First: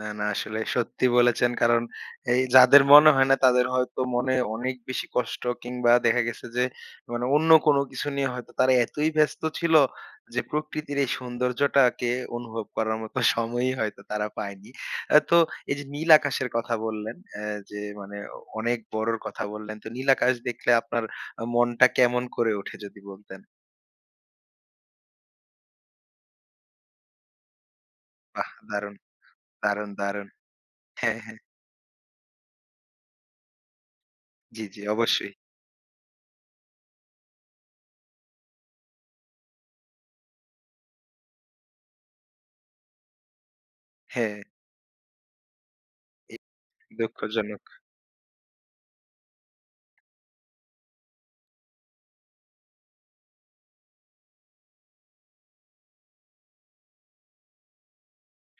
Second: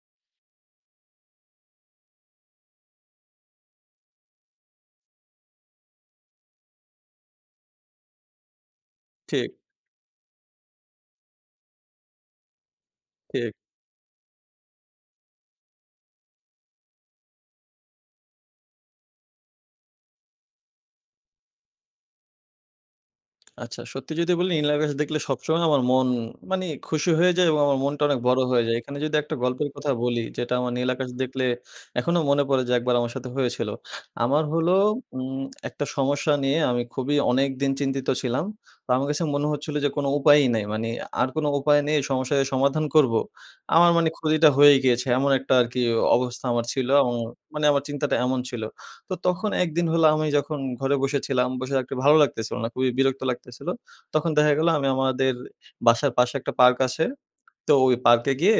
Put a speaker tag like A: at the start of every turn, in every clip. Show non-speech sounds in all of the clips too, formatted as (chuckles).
A: না, না। আসলে সত্যি বলেছেন কারণ, এই যাদের মনে হয় না তাদের হয়তো মনে অনেক বেশি কষ্ট। কিংবা দেখা গেছে যে মানে অন্য কোনো কিছু নিয়ে হয়তো তারা এতই ব্যস্ত
B: ঠিক।
A: ছিল। যে প্রকৃতির এই সৌন্দর্যটাকে অনুভব করার মতো
B: ঠিক।
A: সময়ই হয়তো তারা পায়নি। অ্যা তো, এই যে নীল আকাশের কথা বললেন, অ্যা যে মানে অনেক বড়র কথা বললেন। তো নীল আকাশ দেখলে আপনার আ মনটা কেমন করে ওঠে? যদি বলতেন?
B: আচ্ছা, সত্যি যদি বলি নীলাকাশ দেখলে সবসময় আমার মন মানি খুশি হয়ে যায়। এবং আমার মনটা অনেক বড়
A: বাহ!
B: হয়ে যায়।
A: দারুণ।
B: এখানে যদি একটা গল্পের
A: দারুণ,
B: কথা বলি,
A: দারুণ।
B: যেটা আমার নীল আকাশ
A: হ্যাঁ, হ্যাঁ।
B: দেখলে এখনো মনে পড়ে যে একবার আমার সাথে হয়েছিল। আমার
A: জ্বী,
B: হলো
A: জ্বী। অবশ্যই।
B: উম একটা সমস্যা নিয়ে আমি খুবই অনেকদিন চিন্তিত ছিলাম। তো আমার কাছে মনে হচ্ছিল যে কোনো উপায়ই নাই। মানি আর কোনো উপায় নেই সমস্যার যে সমাধান করব। আমার মানি
A: হ্যাঁ।
B: ক্ষতিটা হয়েই গিয়েছে, এমন একটা আরকি
A: এ
B: অবস্থা আমার ছিল। এবং
A: দুঃখজনক!
B: মানি আমার চিন্তাটা এমন ছিল। তো, তখন এক দিন হল আমি যখন ঘরে বসে ছিলাম, বসে থাকতে ভালো লাগতেছিল না। খুবই বিরক্ত লাগতেছিল। তখন দেখা গেলো আমি আমাদের বাসার পাশে একটা পার্ক আছে, তো ওই পার্কে গিয়ে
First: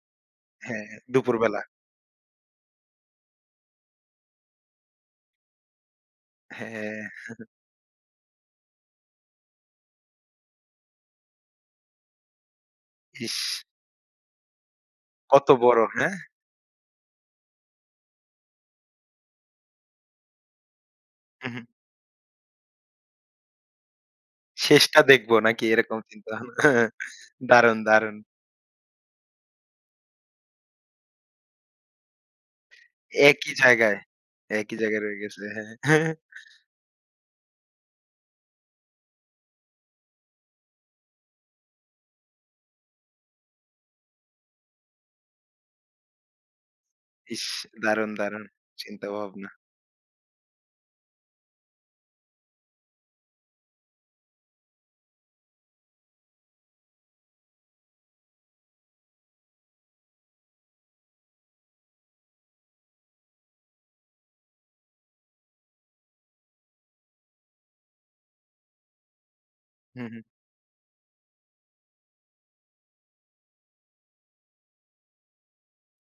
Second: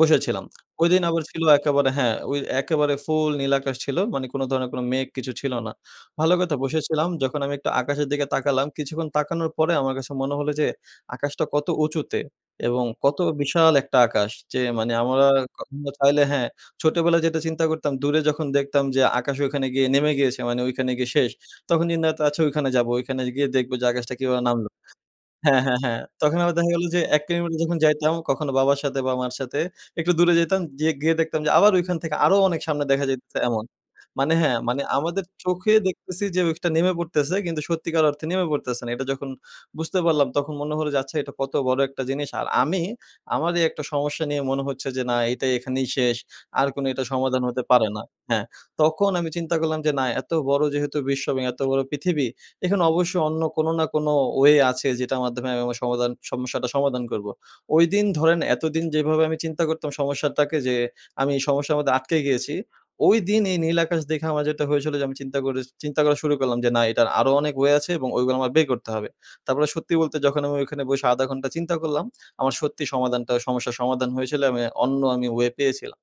B: বসেছিলাম।
A: হ্যাঁ, হ্যাঁ।
B: ওইদিন আবার ছিল
A: দুপুরবেলা।
B: একেবারে হ্যাঁ, অ একেবারে ফুল নীলাকাশ ছিল, মানি কোনো ধরনের কোনো মেঘ কিছু ছিল না। ভালো কথা
A: হ্যাঁ।
B: বসেছিলাম, যখন
A: (chuckles)
B: আমি একটু আকাশের দিকে তাকালাম, কিছুক্ষণ তাকানোর পরে আমার কাছে মনে হলো যে আকাশটা কত উঁচুতে। এবং কত
A: ইস!
B: বিশাল একটা আকাশ যে মানি আমার
A: কত
B: ক
A: বড়।
B: আমরা
A: হ্যাঁ?
B: চাইলে হ্যাঁ, ছোটবেলায় যেটা চিন্তা করতাম দূরে যখন দেখতাম যে আকাশ ওখানে গিয়ে নেমে গিয়েছে। মানি ওইখানে গিয়ে শেষ।
A: উ হু।
B: তখন চিন্তা করতাম, আচ্ছা ওইখানে যাবো। ওইখানে গিয়ে দেখবো যে আকাশটা কিভাবে নামল
A: শেষটা দেখবো
B: হ্যাঁ,
A: নাকি
B: হ্যাঁ,
A: এরকম
B: হ্যাঁ।
A: চিন্তা
B: তখন আবার
A: ভাবনা?
B: দেখা গেল যে ১ কিলোমিটার যখন
A: দারুণ,
B: যাইতাম,
A: দারুণ।
B: কখনো বাবার সাথে বা মার সাথে একটু দূরে যাইতাম। জিয়ে গিয়ে দেখতাম যে আবার ঐখান থেকে আরো অনেক সামনে দেখা যাইতেছে
A: একই
B: এমন।
A: জায়গায়,
B: মানি হ্যাঁ,
A: একই
B: মানি
A: জায়গায় রয়ে
B: আমাদের
A: গেছে। হ্যাঁ।
B: চোখে
A: (chuckles)
B: দেখতেছি যে ওইটা নেমে পড়তেছে কিন্তু সত্যিকার অর্থে নেমে পড়তেছে না। এটা যখন বুঝতে পারলাম তখন মনে হলো যে আচ্ছা, এটা কত বড় একটা জিনিস। আর আমি আমারই একটা সমস্যা নিয়ে মনে হচ্ছে যে না এইটা এখানেই শেষ। আর কোনো এটা সমাধান
A: ইস!
B: হতে পারে না।
A: দারুণ, দারুণ
B: হ্যাঁ, তখন আমি
A: চিন্তাভাবনা।
B: চিন্তা করলাম যে না এত বড় যেহেতু বিশ্ব এবং এত বড় পৃথিবী। এখানে অবশ্যই অন্য কোনো না কোনো ওয়ে আছে যেটার মাধ্যমে আমি আমার সমাধান সমস্যাটা সমাধান করব। ঐদিন ধরেন এতদিন যেভাবে আমি চিন্তা করতাম সমস্যাটাকে যে, আমি এই সমস্যার মধ্যে আটকে গিয়েছি। ওইদিন এই নীল আকাশ দেখে আমার যেটা হয়েছিল যে আমি চিন্তা করে স চিন্তা করা শুরু করলাম, যে না এটার আরো অনেক ওয়ে আছে। এবং ওয়ে গুলো আমার বের করতে হবে। তারপরে সত্যি
A: হু,
B: বলতে
A: হু।
B: যখন আমি ওইখানে বসে ০.৫ ঘন্টা চিন্তা করলাম, (smacks lips) আমার সত্যি সমাধানটা সমস্যার সমাধান হয়েছিল আমি অন্য আমি ওয়ে পেয়েছিলাম।